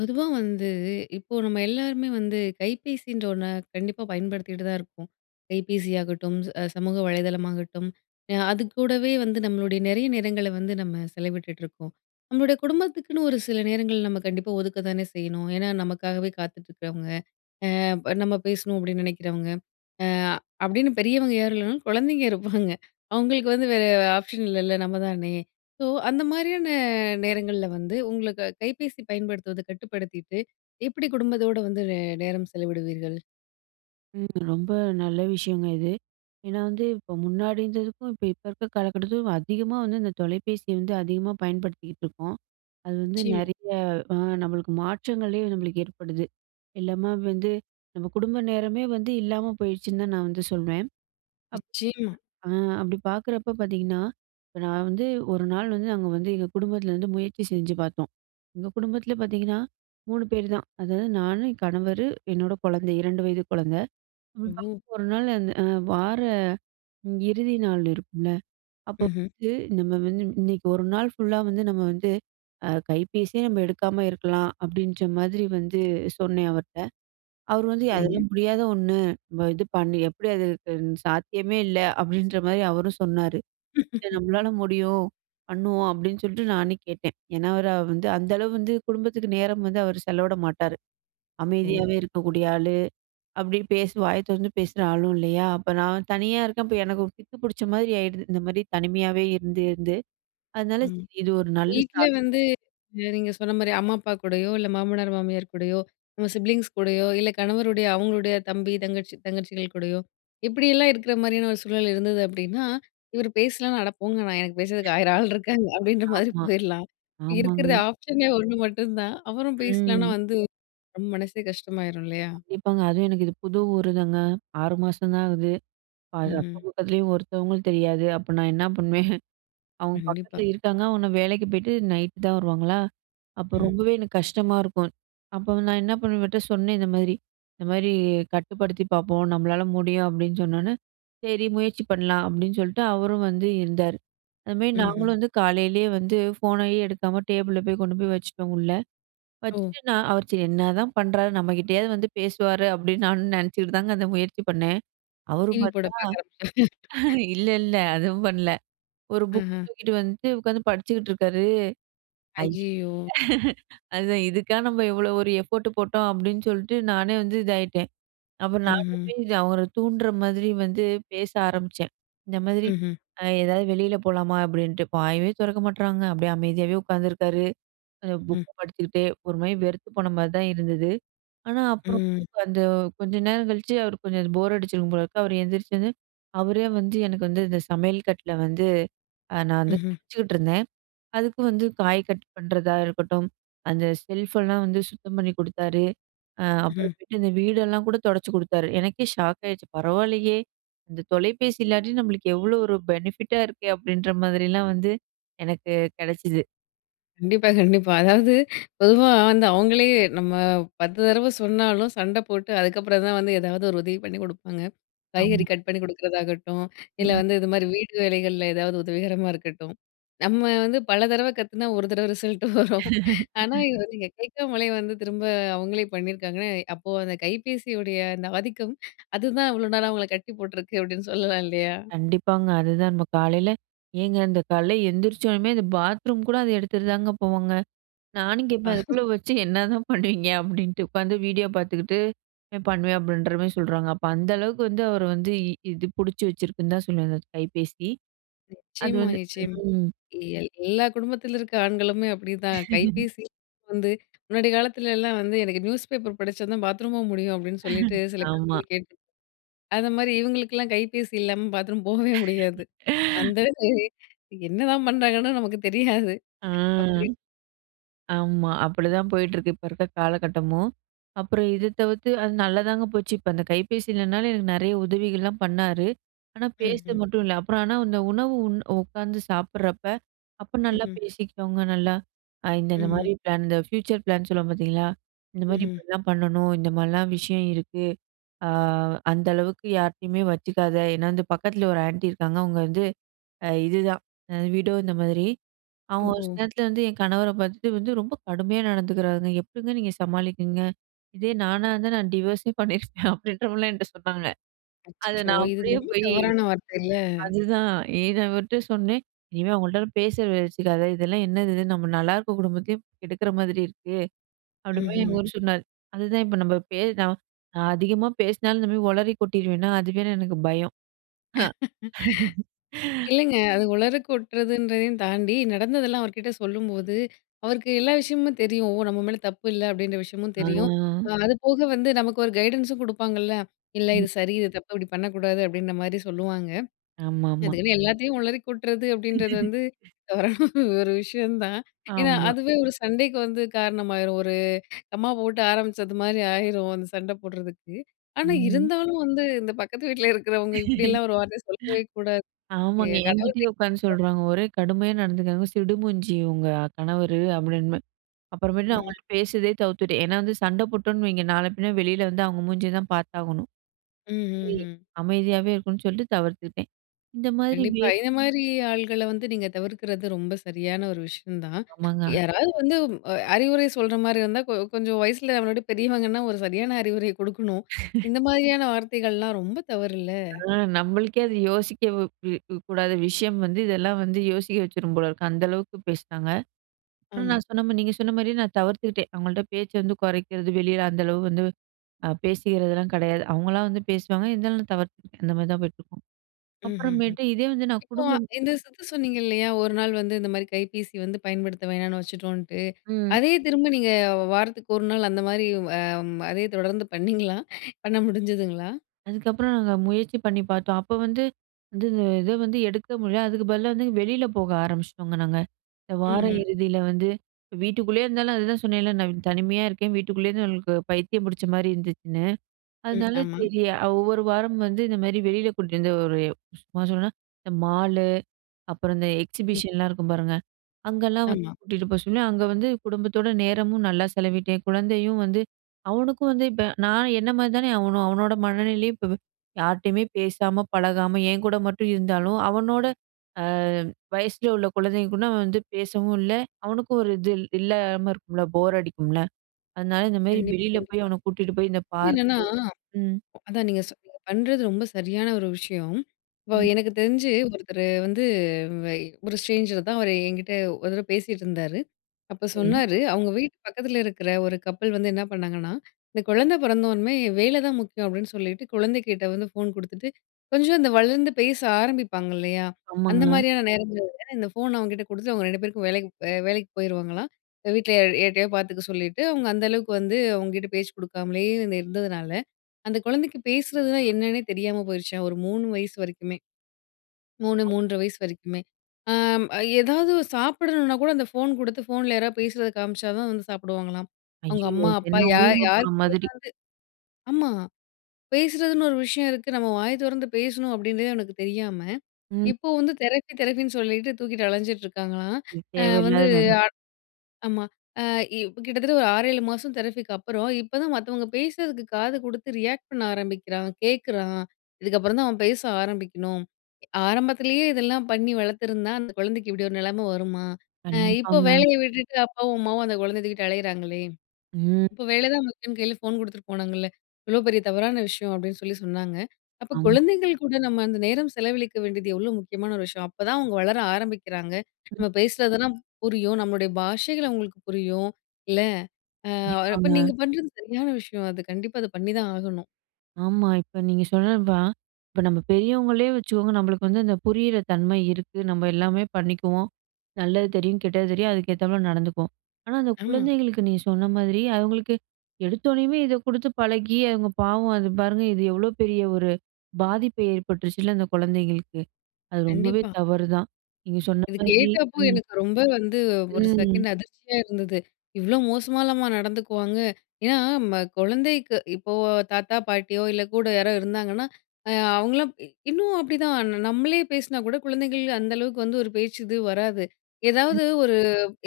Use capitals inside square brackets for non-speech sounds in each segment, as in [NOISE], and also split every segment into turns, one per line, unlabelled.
பொதுவா வந்து, இப்போ நம்ம எல்லாருமே வந்து கைபேசின்ற ஒண்ண கண்டிப்பா பயன்படுத்திட்டு தான் இருப்போம். கைபேசியாகட்டும், ச சமூக வலைதளமாகட்டும், அ அதுக்கூடவே வந்து நம்மளுடைய நெறைய நேரங்கள வந்து நம்ம செலவிட்டுட்ருக்கோம். நம்மளுடைய குடும்பத்துக்குன்னு ஒரு சில நேரங்கள் நம்ம கண்டிப்பா ஒதுக்க தானே செய்யணும். ஏன்னா, நமக்காகவே காத்துட்டு இருக்றவங்க, அ ப நம்ம பேசணும் அப்டின்னு நெனைக்கிறவங்க. அ அப்டின்னு பெரியவங்க யாரு இல்லனாலும், குழந்தைங்க இருப்பாங்க. [CHUCKLES] அவங்களுக்கு வந்து வேற ஆப்ஷன் இல்லல நம்ம தானே. ஸோ, அந்த மாரியான நேரங்கள்ல வந்து உங்களுக்கு கைபேசி பயன்படுத்துவத கட்டுப்படுத்திட்டு, எப்டி குடும்பத்தோடு வந்து நே நேரம் செலவிடுவீர்கள்?
ம், ரொம்ப நல்ல விஷயங்க இது, ஏனா வந்து இப்போ முன்னாடி இருந்ததுக்கும் இப்ப இப்ப இருக்க காலகட்டத்துக்கும் அதிகமா வந்து இந்த தொலைபேசிய வந்து அதிகமா பயன்படுத்திகிட்ருக்கோம். அது வந்து
நிச்சயமா.
நிறைய அ நம்மளுக்கு மாற்றங்களே நம்ளுக்கு ஏற்படுது, எல்லாம வந்து நம்ம குடும்ப நேரமே வந்து இல்லாம போயிருச்சுன்னு தான் நான் வந்து சொல்வேன். அப்
நிச்சயமா.
அ அப்டி பாக்குறப்ப பாத்தீங்கன்னா, இப்ப நான் வந்து ஒரு நாள் வந்து நாங்க வந்து, எங்க குடும்பத்துல வந்து முயற்சி செஞ்சு பாத்தோம். எங்க குடும்பத்ல பாத்தீங்கன்னா, 3 பேரு தான். அது நானு, என் கணவரு, என்னோட குழந்தை 2 வயது குழந்த அப்டி
ஓ.
ஒரு நாள் அந்த வார இறுதி நாள் இருக்கும்ல, அப்போ
ம்ஹ்ம்.
வந்து நம்ம வந்து இன்னைக்கு 1 நாள் ஃபுல்லா வந்து நம்ம வந்து அ கைபேசியே நம்ம எடுக்காம இருக்கலாம். அப்டின்ற மாதிரி வந்து சொன்னேன் அவர்ட்ட. அவரு வந்து
சரிங்க.
அதெல்லாம் முடியாத ஒண்ணு, இது பண்ணி எப்டி அது சாத்தியமே இல்ல அப்டின்ற மாரி அவரும் சொன்னாரு, இது
[LAUGHS]
நம்மளால முடியும் பண்ணுவோம். அப்டின்னு சொல்லிட்டு நானே கேட்டேன். ஏனா அவரு வந்து, அந்த அளவு வந்து குடும்பத்துக்கு நேரம் வந்து அவரு செலவிட மாட்டாரு. அமைதியாவே
ஓ!
இருக்கக்கூடிய ஆளு, அப்டி பேசு வாய தொறந்து பேசுற ஆளும் இல்லையா. அப்ப நான் தனியா இருக்கப்ப எனக்கு பித்து பிடிச்ச மாரி ஆயிடுது. இந்த மாரி தனிமையாவே இருந்து, இருந்து அதனால
ம்,
சரி, இது ஒரு நல்ல ஸ்டா
வீட்லயே வந்து நீங்க சொன்ன மாரி அம்மா, அப்பா கூடயோ இல்ல மாமனார், மாமியார் கூடயோ நம்ம சிப்லிங்ஸ் கூடயோ, இல்ல கணவருடைய அவுங்களுடைய தம்பி, தங்கச்சி தங்கச்சிகள் கூடயோ இப்டியெல்லாம் இருக்ற மாரியான ஒரு சூழல் இருந்தது அப்டின்னா, இவர் பேசலனா? அட போங்க நான் எனக்கு பேசுறதுக்கு
[CHUCKLES]
1000 ஆள் இருக்காங்க. அப்டின்ற மாரி
ஆமா,
போயிறலாம். இருக்குறது
ஆமாங்க.
ஆப்ஷனே ஒண்ணு மட்டுந்தான், அவரும் பேசலனா
ம்.
வந்து நம்ம மனசே கஷ்டமாயிரும் இல்லையா?
கண்டிப்பாங்க, அதுவும் எனக்கு இது புது ஊரு தாங்க 6 மாசம் தான் ஆகுது. அது
ம்ஹ்ம்.
அக்கம் பக்கத்துலயும் ஒருத்தவங்களும் தெரியாது. அப்ப நான் என்ன பண்ணுவேன்? [CHUCKLES] அவங்க
கண்டிப்பா.
பக்கத்துல இருக்காங்க ஆனா, வேலைக்கு போய்ட்டு நைட்‌ தான் வருவாங்களா, அப்ப
ம்.
ரொம்பவே எனக்கு கஷ்டமா இருக்கும். அப்போ நான் என்ன பண்ணுவேன், இவர்டட சொன்னேன் இந்த மாதிரி. இந்த மாரி கட்டுப்படுத்தி பாப்போம். நம்மளால முடியும், அப்டின்னு சொன்னோனே சரி, முயற்சி பண்ணலாம் அப்டின்னு சொல்லிட்டு அவரும் வந்து இருந்தாரு. அந்த மாரி
ம்ஹ்ம்.
நாங்களும் வந்து காலையிலேயே வந்து ஃபோனையே எடுக்காம டேபிள்ல போய் கொண்டு போய் வச்சுட்டோம் உள்ள,
ஓ.
வச்சுட்டு நான் அவர் சரி என்னதான் பண்றாரு நம்ம கிட்டேயாவது வந்து பேசுவாரு, அப்டின்னு நானும் நெனச்சிக்கிட்டு தாங்க அந்த முயற்சி பண்ணேன். அவரு
டிவி போட
பாத்தா,
பாக்க ஆரம்பிச்சீங்க.
இல்ல இல்ல அதுவும் பண்ணல. ஒரு புக்க
ம்ஹ்ம்.
தூக்கிட்டு வந்துட்டு உட்காந்து படிச்சுக்கிட்ருக்காரு, அய்
அய்யயோ!
அதுதான் இதுக்கா நம்ம இவ்வளோ ஒரு எஃபோட்டு போட்டோம், அப்டின்னு சொல்லிட்டு நானே வந்து இதாயிட்டேன். அப்பறம் நானே
ம்ஹ்ம்.
போய் அவர தூண்டுற மாதிரி வந்து பேச ஆரம்பிச்சேன். இந்த மாதிரி,
ம்ஹ்ம்.
அ ஏதாவது வெளியில போலாமா? அப்டின்ட்டு வாயே தெறக்க மாட்றாங்க அப்டியே அமைதியாவே உட்காந்துருக்காரு. அ
ம்,
புக்க
ம்.
படிச்சுக்கிட்டே, ஒரு மாரி வெறுத்து போன மாரி தான் இருந்தது. ஆனா அப்பறம்
ம்.
வந்து அந்த கொஞ்சம் நேரம் கழிச்சு அவருக்கு கொஞ்சம் போர் அடிச்சிருக்கும் போல இருக்கு, அவர் எந்திரிச்சு வந்து அவரே வந்து எனக்கு வந்து இந்த சமையல் கட்டுல வந்து, அ நான் வந்து
ம்ஹ்ம்.
சமச்சிக்கிட்ருந்தேன் அதுக்கு வந்து காய் கட் பண்ணுறதா இருக்கட்டும், அந்த செல்ஃபெல்லாம் வந்து சுத்தம் பண்ணி குடுத்தாரு, அ
ம்ஹ்ம்.
அப்றமேட்டு இந்த வீடெல்லாம் கூட தொடச்சு குடுத்தாரு. எனக்கே ஷாக் ஆயிடுச்சு பரவாயில்லையே, இந்த தொலைபேசி இல்லாட்டி நம்மளுக்கு எவ்ளோ ஒரு பெனிஃபிட்டா இருக்கே அப்டின்ற மாரிலாம் வந்து எனக்கு கெடச்சிது.
கண்டிப்பா, கண்டிப்பா, அதாவது பொதுவா வந்து அவுங்களே நம்ம 10 தடவ சொன்னாலும். சண்ட போட்டு அதுக்கப்புறந்தான் வந்து ஏதாவது ஒரு உதவி பண்ணி கொடுப்பாங்க. காய்கறி
ஆமா.
கட் பண்ணி குடுக்குறதாகட்டும். இல்ல
ம்.
வந்து இதுமாரி வீட்டு வேலைகள்ல ஏதாவது உதவிகரமா இருக்கட்டும். நம்ம வந்து பல தடவை கத்துனா ஒரு தடவ ரிசல்ட் வரும் ஆனா
[LAUGHS]
இது வந்து கேக்காமலே வந்து திரும்ப அவுங்களே பண்ணியிருக்காங்கன்னா, அப்போ அந்த கைபேசியுடைய அந்த ஆதிக்கம். அதுதான் இவ்ளோ நாளா அவங்கள கட்டி போட்டிருக்கு. அப்பிடின்னு சொல்லலாம் இல்லயா
கண்டிப்பாங்க. அதுதான் நம்ம காலையில, ஏங்க இந்த காலையில எந்திரிச்சோனம்மே, அந்த பாத்ரூம் கூட அத எடுத்துட்டு தாங்க போவாங்க. நானும் கேப்பேன்,
[UNINTELLIGIBLE]
அதுக்குள்ள வச்சு என்னதான் பண்ணுவீங்க? அப்பிடின்ட்டு உட்காந்து வீடியோ பார்த்துக்கிட்டு பண்ணுவேன். அப்பிடின்ற மாரி சொல்றாங்க. அப்ப அந்த அளவுக்கு வந்து அவர வந்து இது பிடிச்சு வச்சிருக்குன்னு தான் சொல்லுவேன். அந்த கைபேசி அது
நிச்சயமா,
வந்து
நிச்சயமா,
ம்.
எல் எல்லா குடும்பத்தில இருக்கிற ஆண்களுமே அப்பிடிதான்.
[LAUGHS]
கைபேசி வந்து முன்னாடி காலத்துலலாம் வந்து எனக்கு நியூஸ் பேப்பர் படிச்சா தான் பாத்ரூமும் முடியும். அப்பிடின்னு சொல்லிட்டு
[LAUGHS]
சில பேர்
ஆமா.
சொல்லி கேட்டு. அந்தமாரி இவுங்களுக்கெல்லாம் கைபேசி இல்லாம பாத்ரூம் போகவே முடியாது
[LAUGHS]
அந்த [UNINTELLIGIBLE] என்னதான் பண்ணுறாங்கன்னு நமக்கு தெரியாது
ஆ,
அப்பிடி.
ஆமா அப்பிடிதான் போயிட்ருக்கு. இப்ப இருக்க காலகட்டமும். அப்புறம் இத தவிர்த்து. அது நல்லாதாங்க போச்சு. இப்ப அந்த கைபேசி இல்லனாலும் எனக்கு நிறைய உதவிகள்லாம் பண்ணாரு, ஆனா பேச
ம்ஹ்ம்.
மட்டும் இல்ல அப்புறம் ஆனா அந்த உணவு உண் உட்காந்து சாப்பிட்றப்போ, அப்ப நல்லா
ம்ஹ்ம்.
பேசிக்கிட்டோங்க, நல்லா அ இந்த,
ம்ஹ்ம்
இந்தமாரி பிளான் இந்த ஃபியூச்சர் பிளான் சொல்லுவோம் பார்த்தீங்களா! இந்தமாரி
ம்ஹ்ம்.
இப்பிடிதான் பண்ணணும். இந்த மாரிலாம் விஷயம் இருக்கு. அ அந்த அளவுக்கு யார்ட்டயுமே வச்சுக்காத! ஏன்னா இந்த பக்கத்தில ஒரு ஆன்ட்டி இருக்காங்க. அவுங்க வந்து அ இதுதான் வீடோ இந்த மாதிரி அவுங்க, ஒரு
ஓஹோ!
சில நேரத்தில வந்து என் கணவர பார்த்துட்டு வந்து ரொம்ப கடுமையா நடந்துக்கிறாருங்க. எப்பிடிங்க நீங்க சமாளிக்குறீங்க? இதே நானா இருந்தா. நான் டிவர்ஸே பண்ணியிருப்பேன். அப்பிடின்றமாரிலாம் என்ட்ட சொன்னாங்க அத
அச்சச்சோ!
நான்
இது
அப்பிடியே
ரொம்ப
போய்
தவறான வார்த்தைல.
அதுதான் ஏன் அவர்ட்ட சொன்னேன். இனிமே அவுங்கள்ட்ட பேச்சு வச்சிக்காத! இதெல்லாம் என்னது இது? நம்ம நல்லாயிருக்கிற குடும்பத்தையும் கெடுக்கிற மாதிரி இருக்கு. அப்பிடி போய்
ம்ஹ்ம்.
இவரு சொன்னாரு. அதுதான் இப்போ நம்ம பே நான் அதிகமா பேசினாலும் இந்தமாரி உளறி கொட்டிருவேன்னா, அதுவே எனக்கு பயம்
[LAUGHS]
[LAUGHS]
இல்லங்க, அது உளறி கொட்டுறதுன்றதையும் தாண்டி, நடந்ததெல்லாம் அவர்கிட்ட சொல்லும்போது. அவருக்கு எல்லா விஷயமும் தெரியும். ஓ! நம்ம மேல தப்பு இல்ல அப்பிடின்ற விஷயமும்
ஆ
தெரியும். அ அதுபோக வந்து நமக்கு ஒரு கைடன்ன்ஸும் குடுப்பாங்கல்ல. இல்ல
ம்.
இது சரி, இது தப்பு, இப்பிடி பண்ணக்கூடாது அப்பிடின்ற மாரி சொல்லுவாங்க.
ஆமா, ஆமா.
அதுக்குன்னு எல்லாத்தையும் உளறி கொட்டுறது அப்பிடின்றது வந்து
[LAUGHS]
[UNINTELLIGIBLE] ஒரு விஷயம் தான் ஏன்னா,
ஆமா
அதுவே ஒரு சண்டைக்கு வந்து காரணமாயிரும். ஒரு கமா போட்டு ஆரம்பிச்சதுமாரி ஆயிரும். அந்த சண்ட போடுறதுக்கு. ஆனா
ம்.
இருந்தாலும் வந்து இந்த பக்கத்து வீட்டில இருக்கிறவங்க
[LAUGHS]
இப்படியெல்லாம் ஒரு வார்த்தைய சொல்லவே கூடாது
ஆமாங்க, என்கிட்டேயே உட்கார்ந்து
[UNINTELLIGIBLE]
சொல்றாங்க. ஒரே கடுமையா நடந்துக்கிறாங்க. சிடுமூஞ்சி உங்க கணவரு. அப்பிடின்றமாரி அப்புறமேட்டு நான்
ம்.
அவுங்கள்ட்ட பேசுறதே தவிர்த்துட்டேன். ஏன்னா, வந்து சண்ட போட்டோன்னு வைங்க. நாள பின்ன வெளில வந்து அவங்க மூஞ்சிய தான் பார்த்தாகணும்
ம், ம்,
[UNINTELLIGIBLE]
ம்.
அமைதியாவே இருக்கணும் சொல்ட்டு தவிர்த்துட்டேன். இந்த மாதிரி வே
கண்டிப்பா. இந்த மாரி ஆள்கள வந்து, நீங்க தவிர்க்கிறது ரொம்ப சரியான ஒரு விஷயம் தான்.
ஆமாங்க.
யாராவது வந்து அ அறிவுரை சொல்றமாரி இருந்தா கொ கொஞ்சம் வயசில [UNINTELLIGIBLE] பெரியவங்கன்னா, ஒரு சரியான அறிவுரை கொடுக்கணும்.
[LAUGHS]
இந்த மாதிரியான வார்த்தைகள்லாம் ரொம்ப தவறு இல்ல.
அ நம்மளுக்கே அது யோசிக்க கூ கூடாத விஷயம் வந்து இதெல்லாம் வந்து யோசிக்க வச்சுரும் போல இருக்கு. அந்த அளவுக்கு பேசுனாங்க. ஆனா,
ஆமா.
நான் சொன்ன மாதிரி, நீங்க சொன்ன மாரியே நான் தவிர்த்துக்கிட்டேன். அவுங்கள்ட்ட பேச்ச வந்து குறைக்கிறது வெளில அந்த அளவு வந்து அ பேசிக்கிறதெல்லாம் கிடையாது. அவுங்களா வந்து பேசுவாங்க. இருந்தாலும் நான் தவிர்த்து அந்தமாரி தான் போயிட்டுருக்கும்.
ம், ம், ம்.
அப்புறமேட்டு இதே வந்து நான்
இப்போ
குடும்பம்
இந்த சுத்து சொன்னீங்க இல்லயா! ஒரு நாள் வந்து இந்தமாரி கைபேசி வந்து பயன்படுத்த வேணான்னு வச்சுட்டோன்ட்டு.
ம்
அதே திரும்ப நீங்க வாரத்துக்கு ஒரு நாள் அந்தமாரி வ ம் அதே தொடர்ந்து பண்ணீங்களா? பண்ண முடிஞ்சுதுங்களா?
அதுக்கப்புறம் நாங்க முயற்சி பண்ணி பார்த்தோம். அப்ப வந்து வந்து இத வந்து எடுக்க முடியல, அதுக்கு பதிலா வந்து வெளியில போக ஆரம்பிச்சிட்டோங்க நாங்க. இந்த வார
ம்ஹ்ம்.
இறுதியில வந்து வீட்டுக்குள்ளயே இருந்தாலும் அதுதான் சொன்னேன்ல, நான் தனிமையா இருக்கேன். வீட்டுக்குள்ளயே இருந்து [UNINTELLIGIBLE] பைத்தியம் பிடிச்சமாரி இருந்துச்சுன்னு.
ம்.
அதனால
ஆமா.
சரி அ ஒவ்வொரு வாரமும் வந்து இந்தமாரி வெளில கூட்டிட்டு வந்து, ஒரு சும்மா சொண்ணோன்னா, இந்த மாலு, அப்புறம் இந்த
ம்.
எக்ஸிபிஷன்லாம் இருக்கும் பாருங்க. அங்கலாம் வந்து
ஆமா.
கூட்டிட்டு போக சொல்லி, அங்க வந்து குடும்பத்தோட நேரமும் நல்லா செலவிட்டேன். குழந்தையும் வந்து அவனுக்கும் வந்து இப்ப நான் என்னமாரி தானே அவனும், அவனோட மனநிலையும் இப்ப யார்ட்டயுமே பேசாம, பழகாம, என்கூட மட்டும் இருந்தாலும், அவனோட அ வயசில உள்ள குழந்தைங்க கூட அவன் வந்து பேசவும் இல்ல. அவனுக்கும் ஒரு இது இல்லாம இருக்கும்ல, போர் அடிக்கும்ல. அதனால இந்த மாரி
கண்டிப்பா,
வெளியில போய்
கண்டிப்பா
அவன கூட்டிட்டு போய் இந்த பார்க்
என்னன்னா,
ம்.
அதான் நீங்க சொ பண்ணுறது ரொம்ப சரியான ஒரு விஷயம். இப்போ
ம்.
எனக்கு தெரிஞ்சு ஒருத்தரு வந்து, ஒரு ஸ்ட்ரேஞ்சர் தான். அவர் என்கிட்ட ஒரு தடவ பேசிட்டு இருந்தாரு. அப்ப
சரி.
சொன்னாரு அவுங்க வீட்டு பக்கத்தில இருக்கிற ஒரு கப்புள் வந்து என்ன பண்ணாங்கன்னா, இந்த குழந்தை பிறந்ததோன்ம்மே வேல தான் முக்கியம் அப்பிடின்னு சொல்லிட்டு குழந்தை கிட்ட வந்து, ஃபோன் கொடுத்துட்டு கொஞ்சம் இந்த வளர்ந்து பேச ஆரம்பிப்பாங்க இல்லயா!
ஆமாங்க.
அந்தமாரியான நேரங்கள்ல இந்த ஃபோன அவன்கிட்ட குடுத்துட்டு, அவுங்க 2 பேருக்கும் வேலைக்கு பே வேலைக்கு போயிருவாங்களாம்! வீட்ல எ யாருட்டையாவது பார்த்துக்க சொல்லிட்டு, அவுங்க அந்த அளவுக்கு வந்து அவுங்ககிட்ட பேச்சு கொடுக்காமலயே இருந்ததுனால, அந்த குழந்தைக்கு பேசறதுனா என்னன்னே தெரியாம போயிடுச்சாம். ஒரு 3 வயசு வரைக்குமே, 3, 3 1/2 வயசு வரைக்குமே. அ எதாவது சாப்பிடணுனா கூட அந்த ஃபோன் கொடுத்து ஃபோன்ல யாராவது பேசுறத காமிச்சா தான் வந்து சாப்பிடுவாங்களாம். அவங்க
ஐயயோ!
அம்மா,
இது
அப்பா
எல்லாம்
யா
ஊம படம்
யார்க்கிட்டயாவது
மாதிரி.
ஆமா, பேசறதுன்னு ஒரு விஷயம் இருக்கு. நம்ம வாய தொறந்து பேசணும் அப்பிடின்றதே அவனுக்கு தெரியாம,
ம்.
இப்போ வந்து தெரப்பி, தெரப்பின்னு சொல்லிட்டு தூக்கிட்டு அலஞ்சிட்டு இருக்காங்களாம்.
இது
அ வந்து
தேவையில்லாத வேல.
ஆட் ஆமா, அ இ கிட்டத்தட்ட ஒரு 6, 7 மாதம் தெரபிக்கு அப்புறம். இப்ப தான் மத்தவங்க பேசறதுக்கு காது கொடுத்து ரியாக்ட் பண்ண ஆரம்பிக்கிறான். கேட்கிறான். இதுக்கப்புறம் தான் அவன் பேச ஆரம்பிக்கணும். ஆரம்பத்திலயே இதெல்லாம் பண்ணி வளர்த்திருந்தா, அந்த குழந்தைக்கு இப்படி ஒரு நிலமை வருமா? அ இப்போ
கண்டிப்பாங்க.
வேலயை விட்டுட்டு, அப்பாவும், அம்மாவும் அந்த குழந்தைய தூக்கிட்டு அலையிறாங்களே!
ம்.
இப்போ வேல தான் முக்கியம்ன்னு கையில ஃபோன் குடுத்துட்டு போனாங்கல்ல, இவ்ளோ பெரிய தவறான விஷயம் அப்பிடின்னு சொல்லி சொன்னாங்க. அப்போ
ஆமா.
குழந்தைங்கள் கூட நம்ம அந்த நேரம் செலவழிக்க வேண்டியது எவ்ளோ முக்கியமான ஒரு விஷயம். அப்ப தான் அவங்க வளர ஆரம்பிக்கிறாங்க.
ம்.
நம்ம பேசுறதெல்லாம் புரியும். நம்மளுடைய பாஷைகள் அவுங்களுக்கு புரியும். இல்ல, அ அப்போ
கண்டிப்பாங்க.
நீங்க பண்றது சரியான விஷயம். அது கண்டிப்பா அத பண்ணிதான் ஆகணும்.
ஆமா. இப்ப நீங்க சொன்னது தான். இப்ப, நம்ப பெரியவங்களே வச்சுக்கோங்க நம்பளுக்கு வந்து அந்த புரியிற தன்மை இருக்கு. நம்ப எல்லாமே பண்ணிக்குவோம். நல்லது தெரியும், கெட்டது தெரியும் அதுக்கேத்தாப்ல நடந்துக்குவோம். ஆனா, அந்த
ஆமா.
குழந்தைகளுக்கு நீங்க சொன்ன மாதிரி, அவங்களுக்கு எடுத்தோனேயுமே இத குடுத்து பழகி அவங்க பாவம் அது பாருங்க, இது எவ்வளோ பெரிய ஒரு பாதிப்பு ஏற்பட்டுருச்சுல்ல, அந்த குழந்தைங்களுக்கு. அது ரொம்பவே
கண்டிப்பா.
தவறுதான், நீங்க சொன்ன
இத
மாரி
கேட்டப்ப
ம்.
எனக்கு ரொம்ப வந்து ஒரு
ம்.
செகண்ட் அதிர்ச்சியா இருந்தது. இவ்ளோ மோசமாலாமா நடந்துக்குவாங்க? ஏன்னா, ம குழந்தைக்கு இப்போ தாத்தா, பாட்டியோ இல்ல கூட யாரோ இருந்தாங்கன்னா, அ அவங்கலாம் இ இன்னும் அப்படிதான், ந நம்பளே பேசுனா கூட குழந்தைகள் அந்த அளவுக்கு வந்து ஒரு பேச்சு இது வராது.
ம்.
ஏதாவது ஒரு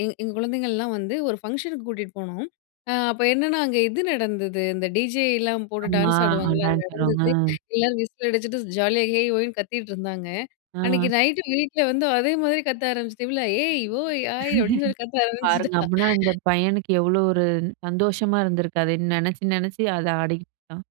எங் எங்க குழந்தைங்கள்லாம் வந்து ஒரு ஃபங்க்ஷனுக்கு கூட்டிட்டு போனோம். அ அப்ப என்னன்னா, அங்கே இது நடந்தது, இந்த டிஜேயிலாம் போட்டு
ஆமா.
டான்ஸ்
அ
ஆடுவாங்கல்ல, அது
டான்ஸ் ஆடுவாங்க.
நடந்தது. எல்லோரும் விசில் அடிச்சுட்டு ஜாலியா "ஹேய்! ஓய்ன்னு!" கத்திக்கிட்டு இருந்தாங்க. அன்னைக்கு
அ.
நைட் வீட்ல வந்து அதே மாரி கத்த ஆரமிச்சது, இவள்ல "ஏய்! ஓய்! ஹாய்!" அப்படின்னு சொல்லி கத்த
[LAUGHS] பாருங்க,
ஆரம்பிச்சிட்டா.
அப்டீன்னா அந்த பையனுக்கு எவ்ளோ ஒரு சந்தோஷமா இருந்திருக்கு அதை நினைச்சு, நினைச்சு, அத ஆடிக்கிட்டு இருக்கான்.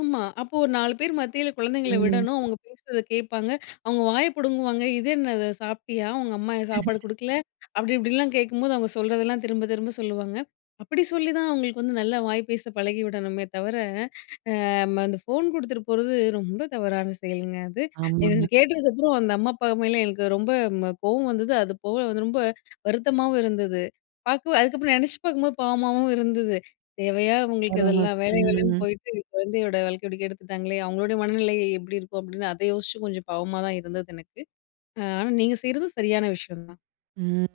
ஆமா. அப்போ ஒரு 4 பேர் மத்தியில குழந்தைங்களை
ம்.
விடணும், அவங்க பேசுறத கேட்பாங்க. அவுங்க வாய பிடுங்குவாங்க. "இது என்னது சாப்பிட்டியா? உங்க அம்மா ஏன் சாப்பாடு
[LAUGHS]
குடுக்கல?" அப்படி, இப்படிலாம் கேட்கும்போது அவங்க சொல்றதெல்லாம் திரும்ப-திரும்ப சொல்லுவாங்க. அப்படி சொல்லி தான் அவுங்களுக்கு வந்து நல்லா வாய் பேச பழகி விடணுமே தவிர, அம் அந்த ஃபோன் குடுத்துட்டு போறது, ரொம்ப தவறான செயல்ங்க அது. இது இது
ஆமாங்க.
கேட்டதுக்கப்புறம், அந்த அம்மா, அப்பா மேல எனக்கு ரொம்ப ம் அ கோவம் வந்தது, அது போக வந்து ரொம்ப வருத்தமாவும் இருந்தது. பார்க்கு அதுக்கப்புறம், நெனைச்சு பார்க்கும்போது பாவமாகவும் இருந்தது. "தேவையா உங்களுக்கு
வரவுங்க
இதெல்லாம் வேலை-வேலைன்னு
ம்.
போயிட்டு குழந்தையோட வாழ்க்கைய இப்படி கெடுத்துட்டாங்களே! அவங்களுடைய மனநிலை எ எப்படி இருக்கும்?"அப்படின்னு, அத யோசிச்சு கொஞ்சம் பாவமா தான் இருந்தது, எனக்கு. அ ஆனா, நீங்க செய்யுறதும் சரியான விஷயம் தான்.
ம்.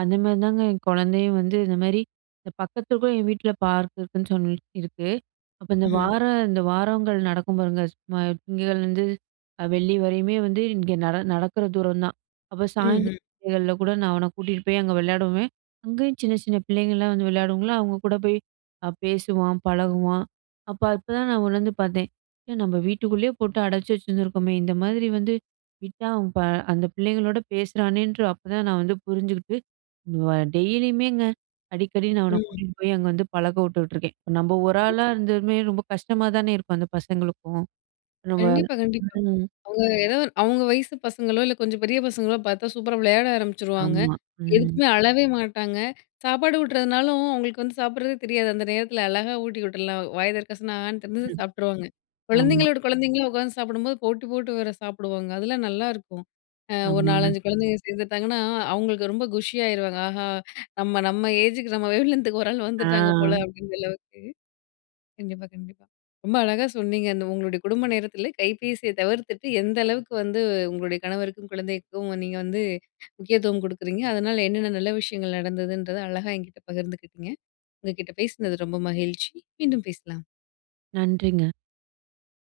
அந்த மாரிதாங்க என் கொழந்தையும் வந்து, இந்தமாரி இந்த பக்கத்துக்கும் என் வீட்ல பார்க் இருக்குன்னு சொல்லி இருக்கு. அப்போ இந்த
ம்ஹ்ம்.
வார, இந்த வாரங்கள் நடக்கும் பாருங்க, சும்மா திங்கட்கிழமையில இருந்து அ வெள்ளி வரையுமே வந்து, இங்க நட நடக்குற தூரம் தான். அப்ப
ம்ஹ்ம்.
சாயந்தர [UNINTELLIGIBLE] கூட நான் அவன கூட்டிட்டு போய் அங்க விளையாடுவேன். அங்கேயும் சின்ன, சின்ன பிள்ளைங்கள்லாம் வந்து விளையாடுங்களா? அவுங்க கூட போய் அ பேசுவான், பழகுவான். அப்போ இப்பதான் நான் உணர்ந்து பார்த்தேன். ஏன் நம்ம வீட்டுக்குள்ளயே போட்டு அடச்சி வச்சிருந்துருக்கோமே! இந்தமாரி வந்து விட்டா அவன் ப அந்த பிள்ளைங்களோட பேசுறானேன்ற அப்பதான் நான் வந்து புரிஞ்சுகிட்டு அவ டெய்லியுமேங்க. அடிக்கடி நான் அவன
ம்.
கூட்டிட்டு போய் அங்க வந்து பழக்க விட்டுட்ருக்கேன். இப்ப நம்ம ஒரு
[UNINTELLIGIBLE]
ஆளா இருந்துமே ரொம்ப கஷ்டமா தான இருக்கும். அந்த பசங்களுக்கும். நம்ம
கண்டிப்பா, கண்டிப்பா.
ம்.
அவுங்க எதோ அவுங்க வயசு பசங்களோ இல்ல, கொஞ்சம் பெரிய பசங்களோ, பார்த்தா சூப்பரா விளையாட ஆரம்பிச்சுருவாங்க.
ஆமா. ம்.
எதுக்குமே அழவே மாட்டாங்க. சாப்பாடு ஊட்றதுனாலும், அவுங்களுக்கு வந்து சாப்ட்றதே தெரியாது. அந்த நேரத்துல அழகா ஊட்டி விட்ருலாம். வாய தெறக்க சொன்னா, ஆன்னு
ம்.
[UNINTELLIGIBLE] சாப்பிட்ருவாங்க.
ஆமா.
கொழந்தைங்களோட கொழந்தைங்களா உக்காந்து சாப்பிடும்போது, போட்டி போட்டு வேற சாப்பிடுவாங்க. அதெல்லாம் நல்லாருக்கும். அ ஒரு
ஆமாங்க.
4, 5 கொழந்தைங்க சேர்ந்துட்டாங்கன்னா, அவுங்களுக்கு ரொம்ப குஷியாயிருவாங்க. ஆஹா! நம்ம நம்ம ஏஜுக்கு நம்ம வேவ்லென்த் க்கு ஒரு ஆள் வந்துட்டாங்க போல,
ஆ.
அப்பிடின்ற அளவுக்கு. கண்டிப்பா, கண்டிப்பா ரொம்ப அழகா சொன்னீங்க. அந்த உங்களுடைய குடும்ப நேரத்துல கைபேசிய தவிர்த்துட்டு, எந்த அளவுக்கு வந்து உங்களுடைய கணவருக்கும், குழந்தைக்கும் நீங்க வந்து முக்கியத்துவம் குடுக்குறீங்க. அதனால என்னென்ன நல்ல விஷயங்கள் நடந்ததுன்றத அழகா என்கிட்ட பகிர்ந்துக்கிட்டீங்க. உங்கக்கிட்ட பேசினது ரொம்ப மகிழ்ச்ச்சி. மீண்டும் பேசலாம்.
நன்றிங்க.